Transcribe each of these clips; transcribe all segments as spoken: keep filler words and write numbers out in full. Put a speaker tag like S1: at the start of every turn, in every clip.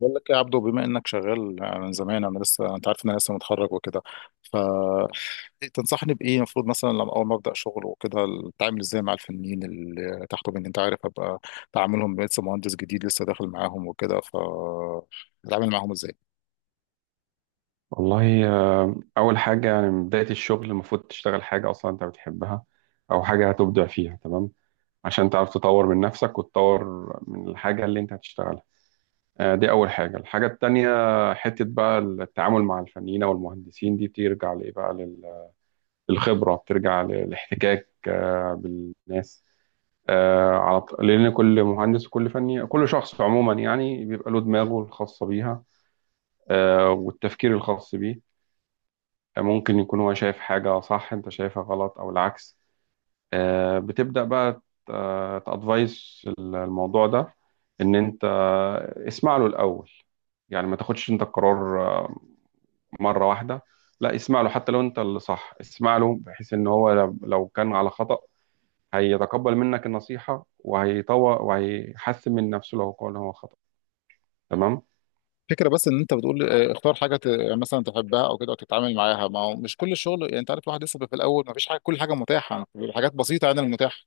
S1: بقول لك يا عبدو، بما انك شغال من زمان، انا لسه، انت عارف ان انا لسه متخرج وكده. فتنصحني بايه المفروض مثلا لما اول ما ابدا شغل وكده؟ اتعامل ازاي مع الفنيين اللي تحته مني، انت عارف، ابقى تعاملهم لسه مهندس جديد لسه داخل معاهم وكده، ف اتعامل معاهم ازاي؟
S2: والله آه، أول حاجة يعني من بداية الشغل المفروض تشتغل حاجة أصلا أنت بتحبها أو حاجة هتبدع فيها. تمام. عشان تعرف تطور من نفسك وتطور من الحاجة اللي أنت هتشتغلها. آه، دي أول حاجة. الحاجة التانية حتة بقى التعامل مع الفنيين أو المهندسين دي بترجع لإيه بقى لل- للخبرة، بترجع للاحتكاك آه، بالناس. آه، على ط- لأن كل مهندس وكل فني كل شخص عموما يعني بيبقى له دماغه الخاصة بيها، آه، والتفكير الخاص بيه. ممكن يكون هو شايف حاجة صح انت شايفها غلط او العكس. آه، بتبدأ بقى تأدفايس الموضوع ده ان انت اسمع له الاول، يعني ما تاخدش انت القرار آه، مرة واحدة. لا اسمع له، حتى لو انت اللي صح اسمع له، بحيث ان هو لو لو كان على خطأ هيتقبل منك النصيحة وهيطور وهيحسن من نفسه، لو قال هو خطأ. تمام.
S1: فكرة، بس ان انت بتقول آه، اختار حاجه ت- مثلا تحبها او كده وتتعامل معاها. ما هو مش كل الشغل، يعني انت عارف الواحد لسه بيبقى في الاول ما فيش حاجه، كل حاجه متاحه بيبقى حاجات بسيطه عن المتاح.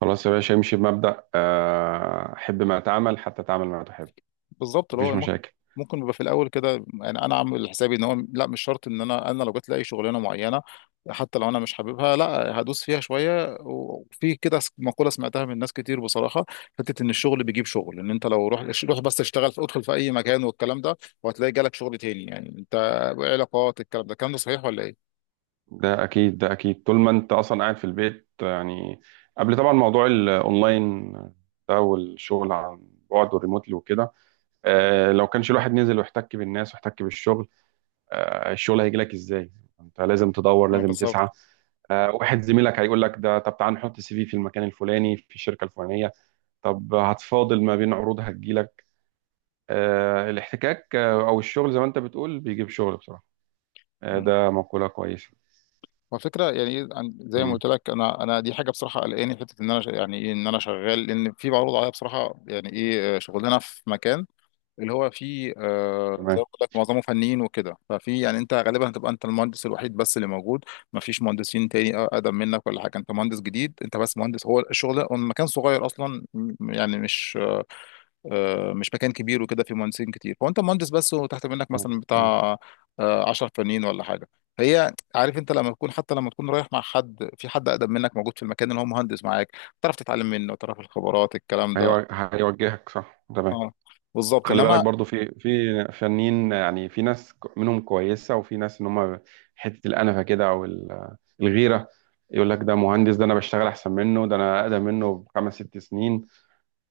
S2: خلاص يا باشا امشي بمبدأ آه، حب ما تعمل حتى تعمل ما تحب.
S1: بالظبط اللي
S2: مفيش
S1: هو ممكن
S2: مشاكل.
S1: ممكن بيبقى في الاول كده. يعني انا عامل حسابي ان هو لا، مش شرط ان انا انا لو جت لي شغلانه معينه حتى لو انا مش حاببها لا هدوس فيها شويه. وفي كده س- مقوله سمعتها من ناس كتير بصراحه، حته ان الشغل بيجيب شغل. ان انت لو روح روح بس اشتغل، في ادخل في اي مكان والكلام ده وهتلاقي جالك شغل تاني. يعني انت علاقات، الكلام ده الكلام ده صحيح ولا ايه؟
S2: ده اكيد ده اكيد، طول ما انت اصلا قاعد في البيت يعني قبل طبعا موضوع الاونلاين ده والشغل عن بعد والريموتلي وكده. آه، لو كانش الواحد نزل واحتك بالناس واحتك بالشغل، آه، الشغل هيجي لك ازاي؟ انت لازم تدور
S1: آه،
S2: لازم تسعى.
S1: بالظبط.
S2: آه، واحد زميلك هيقول لك ده طب تعال نحط سي في في المكان الفلاني في الشركه الفلانيه. طب هتفاضل ما بين عروض هتجيلك. آه، الاحتكاك، آه، او الشغل زي ما انت بتقول بيجيب شغل بصراحه. آه، ده مقوله كويسه.
S1: هو فكرة يعني إيه، عن- زي ما
S2: مم.
S1: قلت لك انا انا دي حاجه بصراحه قلقاني، حته ان انا ش- يعني ايه ان انا شغال لان في معروض عليا بصراحه. يعني ايه، آه، شغلنا في مكان، اللي هو فيه، آه زي
S2: تمام.
S1: ما قلت لك معظمه فنيين وكده. ففي، يعني انت غالبا هتبقى انت المهندس الوحيد بس اللي موجود، ما فيش مهندسين تاني اقدم منك ولا حاجه. انت مهندس جديد، انت بس مهندس، هو الشغل ده- هو المكان صغير اصلا، م- يعني مش، آه، مش مكان كبير وكده فيه مهندسين كتير. فانت مهندس بس وتحت منك مثلا
S2: مم.
S1: بتاع آه، عشرة فنيين ولا حاجه. هي عارف، انت لما تكون، حتى لما تكون رايح مع حد، في حد اقدم منك موجود في المكان اللي هو مهندس معاك، تعرف تتعلم منه، تعرف الخبرات الكلام ده.
S2: هيو- هيوجهك صح. تمام.
S1: اه، بالظبط.
S2: خلي بالك
S1: انما
S2: برضو في في فنانين، يعني في ناس ك- منهم كويسة وفي ناس ان هم حتة الأنفة كده او ال- الغيرة. يقول لك ده مهندس، ده انا بشتغل احسن منه، ده انا اقدم منه بخمس ست سنين.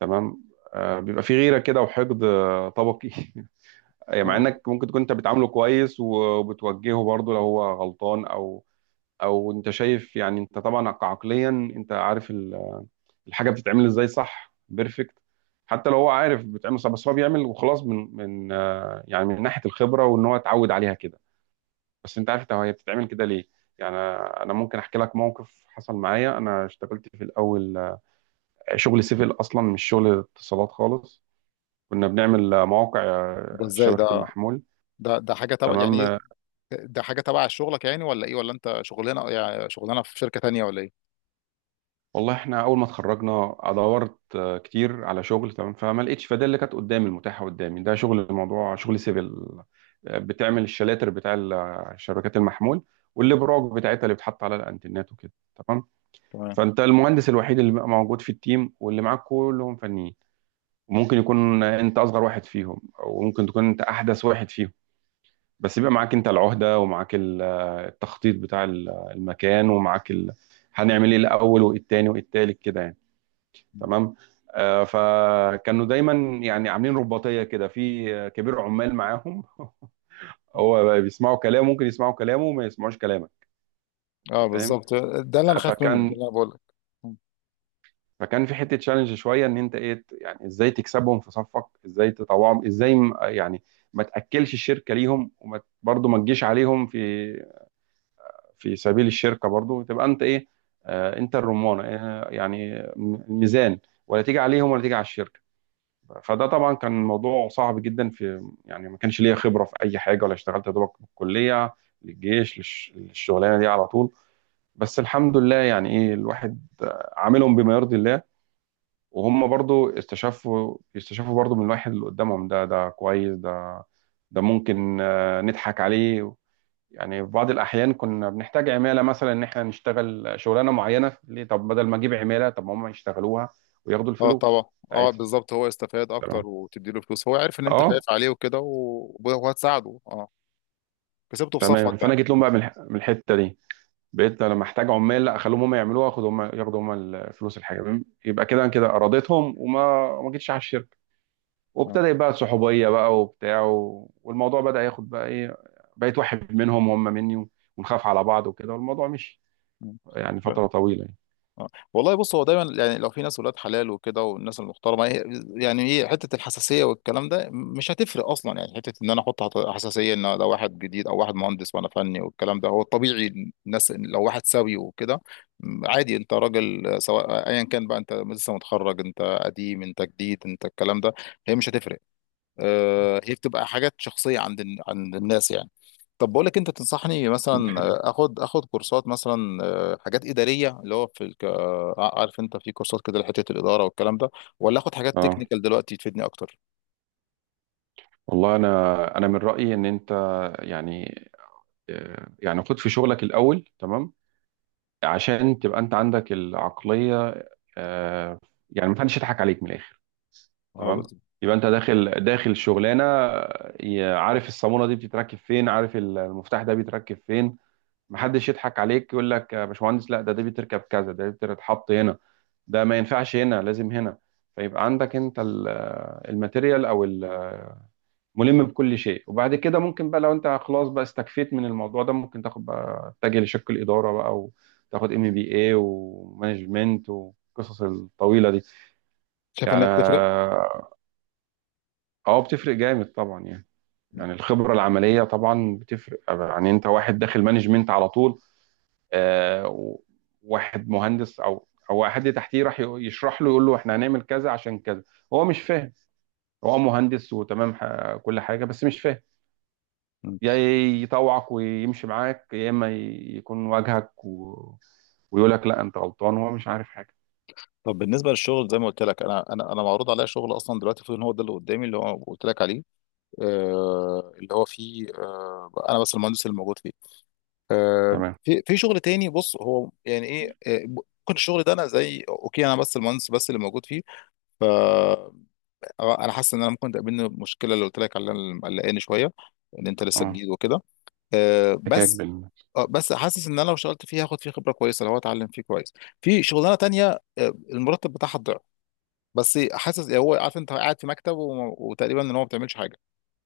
S2: تمام. آه بيبقى في غيرة كده وحقد آه، طبقي أي مع
S1: اه،
S2: انك ممكن تكون انت بتعامله كويس وبتوجهه برضو لو هو غلطان، او او انت شايف يعني انت طبعا عقليا انت عارف الحاجه بتتعمل ازاي صح، بيرفكت. حتى لو هو عارف بتعمل صح بس هو بيعمل وخلاص من من آه، يعني من ناحيه الخبره وان هو اتعود عليها كده. بس انت عارف، طب هي بتتعمل كده ليه؟ يعني انا أنا ممكن احكي لك موقف حصل معايا. انا اشتغلت في الاول آه، شغل سيفل اصلا، مش شغل اتصالات خالص. كنا بنعمل آه، مواقع
S1: ده
S2: آه،
S1: ازاي
S2: شبكه
S1: ده؟
S2: المحمول.
S1: ده ده حاجه تبع، يعني ايه،
S2: تمام.
S1: ده حاجه تبع شغلك يعني؟ ولا ايه؟ ولا انت شغلانه، يعني شغلانه في شركه تانيه ولا ايه؟
S2: والله احنا اول ما اتخرجنا دورت آه، كتير على شغل. تمام. فما لقيتش، فده اللي كانت قدامي المتاحه قدامي ده شغل، الموضوع شغل سيفل. آه، بتعمل الشلاتر بتاع ال- آه، شبكات المحمول والابراج بتاعتها اللي بتحط على الانترنت وكده. تمام.
S1: تمام.
S2: فانت المهندس الوحيد اللي بقى موجود في التيم واللي معاك كلهم فنيين. وممكن يكون انت اصغر واحد فيهم او ممكن تكون انت احدث واحد فيهم. بس بيبقى معاك انت العهده، ومعاك ال- آه، التخطيط بتاع ال- آه، المكان، ومعاك ال... هنعمل ايه الاول وايه التاني وايه التالت كده يعني. تمام. آه، فكانوا دايما يعني عاملين رباطيه كده في آه، كبير عمال معاهم هو بقى بيسمعوا كلامه، ممكن يسمعوا كلامه وما يسمعوش كلامك. انت
S1: اه
S2: فاهم.
S1: بالظبط، ده اللي انا
S2: آه،
S1: خايف منه، ده
S2: فكان
S1: اللي انا بقول لك.
S2: فكان في حته تشالنج شويه، ان انت ايه ت- يعني ازاي تكسبهم في صفك، ازاي تطوعهم، ازاي م- يعني ما تاكلش الشركه ليهم، وما برضه ما تجيش عليهم في في سبيل الشركه برضه، تبقى انت ايه؟ آه، انت الرمانه آه، يعني الميزان، ولا تيجي عليهم ولا تيجي على الشركه. فده طبعا كان موضوع صعب جدا، في يعني ما كانش ليا خبره في اي حاجه، ولا اشتغلت يا دوبك من الكليه للجيش للش- للشغلانه دي على طول. بس الحمد لله، يعني ايه، الواحد عاملهم بما يرضي الله. وهم برضو استشفوا يستشفوا برضو من الواحد اللي قدامهم ده، ده كويس، ده ده ممكن آه، نضحك عليه. يعني في بعض الاحيان كنا بنحتاج عماله مثلا ان احنا نشتغل شغلانه معينه ليه، طب بدل ما اجيب عماله طب ما هم يشتغلوها وياخدوا
S1: اه طبعا.
S2: الفلوس
S1: اه
S2: بتاعتها.
S1: بالظبط، هو استفاد اكتر
S2: تمام.
S1: وتدي له فلوس، هو عارف ان انت
S2: اه.
S1: خايف عليه وكده و- وهتساعده. اه، كسبته في صفك
S2: تمام. فانا
S1: يعني.
S2: جيت لهم بقى من الح- من الحته دي، بقيت لما احتاج عمال لا اخليهم هم يعملوها، واخدوا هم ياخدوا هم الفلوس، الحاجه تمام. يبقى كده أنا كده ارادتهم وما ما جيتش على الشركه.
S1: اه.
S2: وابتدى بقى صحوبيه بقى وبتاع و... والموضوع بدا ياخد بقى ايه. بقيت واحد منهم وهم مني، ونخاف على بعض وكده، والموضوع مشي
S1: مم.
S2: يعني
S1: آه.
S2: فتره طويله يعني.
S1: اه. والله بص، هو دايما يعني لو في ناس ولاد حلال وكده والناس المحترمه، هي- يعني ايه، حته الحساسيه والكلام ده مش هتفرق اصلا. يعني حته ان انا احط، حط- حساسيه ان ده واحد جديد او واحد مهندس وانا فني والكلام ده. هو الطبيعي الناس لو واحد سوي وكده، م، عادي انت راجل. آه، سواء ايا كان بقى، انت لسه متخرج، انت قديم، انت جديد، انت الكلام ده، هي مش هتفرق. آه، هي بتبقى حاجات شخصية عند الن- عند الناس يعني. طب بقول لك، انت تنصحني
S2: ده
S1: مثلا
S2: حقيقي.
S1: آه، اخد اخد كورسات مثلا، آه، حاجات اداريه اللي هو في الك... آه، عارف انت في كورسات كده لحته الاداره والكلام ده؟ ولا اخد حاجات
S2: اه.
S1: تكنيكال دلوقتي تفيدني اكتر؟
S2: والله انا انا من رايي ان انت، يعني آه، يعني خد في شغلك الاول. تمام. عشان تبقى انت عندك العقلية آه، يعني محدش يضحك عليك من الاخر.
S1: آه،
S2: تمام. يبقى انت داخل داخل شغلانة، آه، عارف الصامولة دي بتتركب فين، عارف المفتاح ده بيتركب فين. محدش يضحك عليك يقول لك يا باشمهندس، لا ده ده بيتركب كذا، ده بيتحط هنا، ده ما ينفعش هنا لازم هنا. فيبقى عندك انت ال- آه، الماتيريال، او ال ملم بكل شيء. وبعد كده ممكن بقى لو انت خلاص بقى استكفيت من الموضوع ده ممكن تاخد بقى تتجه لشق الإدارة بقى وتاخد ام بي اي ومانجمنت والقصص الطويلة دي.
S1: شايف
S2: يعني
S1: انها بتفرق؟
S2: اه بتفرق جامد طبعا، يعني.
S1: لا.
S2: يعني الخبرة العملية طبعا بتفرق. يعني انت واحد داخل مانجمنت على طول، آه و- واحد مهندس او او حد تحتيه راح يق- يشرح له يقول له احنا هنعمل كذا عشان كذا، هو مش فاهم. هو مهندس وتمام، ح- كل حاجة بس مش فاهم.
S1: مم.
S2: يا يطوعك ويمشي معاك يا اما ي- يكون واجهك و... ويقول لك لا انت غلطان وهو مش عارف حاجه.
S1: طب بالنسبه للشغل، زي ما قلت لك انا انا انا معروض عليا شغل اصلا دلوقتي، المفروض ان هو ده اللي قدامي اللي هو قلت لك عليه، آه، اللي هو فيه، آه، انا بس المهندس اللي موجود فيه. آه،
S2: تمام.
S1: في في شغل تاني. بص هو يعني ايه، آه، ممكن الشغل ده، انا زي اوكي انا بس المهندس بس اللي موجود فيه، ف انا حاسس ان انا ممكن تقابلني المشكله اللي قلت لك عليها اللي مقلقاني شويه، ان انت لسه
S2: اه.
S1: جديد وكده. آه،
S2: حكاك
S1: بس
S2: بال
S1: آه، بس حاسس ان انا لو اشتغلت فيه هاخد فيه خبره كويسه لو اتعلم فيه كويس. في شغلانه تانية، آه، المرتب بتاعها الضعف، بس حاسس هو، عارف انت قاعد في مكتب وم- وتقريبا ان هو ما بتعملش حاجه.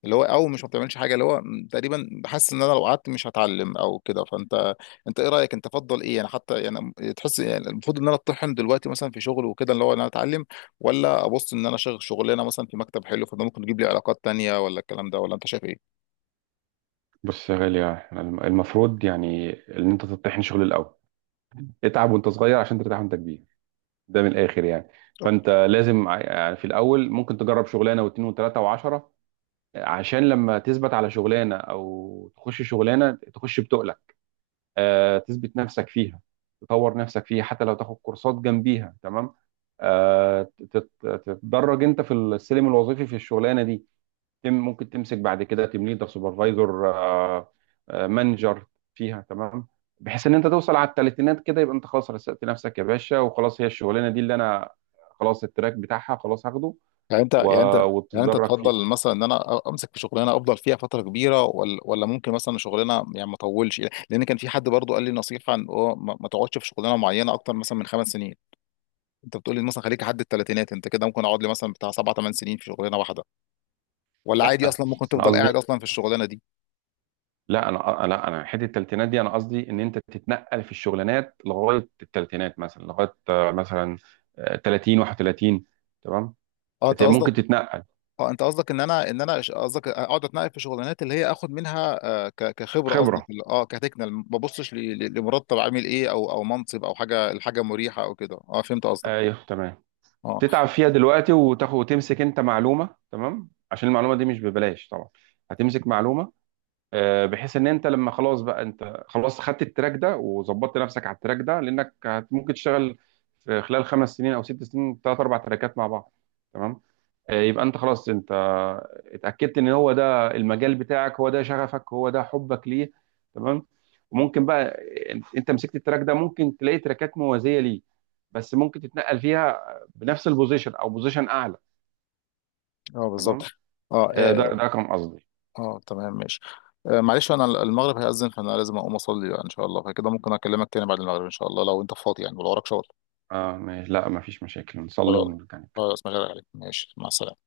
S1: اللي هو، او مش ما بتعملش حاجه، اللي هو م- تقريبا بحس ان انا لو قعدت مش هتعلم او كده. فانت، انت ايه رايك، انت تفضل ايه يعني؟ حتى يعني تحس، يعني المفروض ان انا اتطحن دلوقتي مثلا في شغل وكده اللي هو ان انا اتعلم؟ ولا ابص ان انا شغل شغلانه مثلا في مكتب حلو، فده ممكن يجيب لي علاقات تانية ولا الكلام ده؟ ولا انت شايف ايه؟
S2: بص يا غالي، احنا الم- المفروض يعني ان انت تطحن شغل الاول. اتعب وانت صغير عشان ترتاح وانت كبير. ده من الاخر يعني. فانت لازم ع- يعني في الاول ممكن تجرب شغلانه واتنين وتلاته وعشره، عشان لما تثبت على شغلانه، او تخش شغلانه تخش بتقل آه، تثبت نفسك فيها، تطور نفسك فيها، حتى لو تاخد كورسات جنبيها. تمام. آه، تت- تتدرج انت في السلم الوظيفي في الشغلانه دي. تم ممكن تمسك بعد كده تيم ليدر، سوبرفايزر، آه، آه، مانجر فيها. تمام. بحيث ان انت توصل على الثلاثينات كده يبقى انت خلاص رسقت نفسك يا باشا. وخلاص هي الشغلانه دي اللي انا خلاص التراك بتاعها خلاص هاخده
S1: يعني انت يعني انت
S2: و-
S1: يعني انت
S2: وتتدرج فيها.
S1: تفضل مثلا ان انا امسك في شغلانه افضل فيها فتره كبيره، ولا ولا ممكن مثلا شغلانه يعني ما اطولش؟ لان كان في حد برضو قال لي نصيحه ان هو ما ما تقعدش في شغلانه معينه اكتر مثلا من خمس سنين. انت بتقول لي مثلا خليك لحد الثلاثينات، انت كده ممكن اقعد لي مثلا بتاع سبع ثمان سنين في شغلانه واحده؟ ولا عادي
S2: لا
S1: اصلا ممكن
S2: انا
S1: تفضل
S2: قصدي،
S1: قاعد اصلا في الشغلانه دي؟
S2: لا انا، لا انا حته التلاتينات دي انا قصدي ان انت تتنقل في الشغلانات لغايه التلاتينات مثلا، لغايه آه، مثلا آه، ثلاثين واحد وثلاثين. تمام.
S1: اه انت
S2: بت- ممكن
S1: قصدك
S2: تتنقل.
S1: اه انت قصدك ان انا ان انا ش- قصدك اقعد اتنقل في شغلانات اللي هي اخد منها، آه، ك- كخبره قصدك،
S2: خبره،
S1: ال- اه كتكنال ما ببصش ل- ل- لمرتب عامل ايه، او او منصب او حاجه، الحاجه مريحه او كده. اه فهمت قصدك.
S2: ايوه. تمام.
S1: اه.
S2: تتعب فيها دلوقتي وتاخد وتمسك انت معلومه. تمام. عشان المعلومه دي مش ببلاش طبعا، هتمسك معلومه. آه، بحيث ان انت لما خلاص بقى انت خلاص خدت التراك ده وظبطت نفسك على التراك ده، لانك هت- ممكن تشتغل في خلال خمس سنين او ست سنين ثلاث اربع تراكات مع بعض. تمام. آه، يبقى انت خلاص انت اتاكدت ان هو ده المجال بتاعك، هو ده شغفك، هو ده حبك ليه. تمام. وممكن بقى انت أنت مسكت التراك ده ممكن تلاقي تراكات موازيه ليه، بس ممكن تتنقل فيها بنفس البوزيشن او بوزيشن اعلى.
S1: اه
S2: تمام.
S1: بالظبط. اه
S2: آه، ده
S1: اه,
S2: ده كان قصدي.
S1: آه تمام ماشي. آه معلش، انا المغرب هيأذن، فانا لازم اقوم اصلي بقى ان شاء الله. فكده ممكن اكلمك تاني بعد المغرب ان شاء الله، لو انت فاضي يعني ولو وراك شغل.
S2: اه ماشي. لا مفيش مشاكل نصلي
S1: خلاص.
S2: ونرجع نتكلم.
S1: خلاص ما عليك، ماشي، مع السلامة.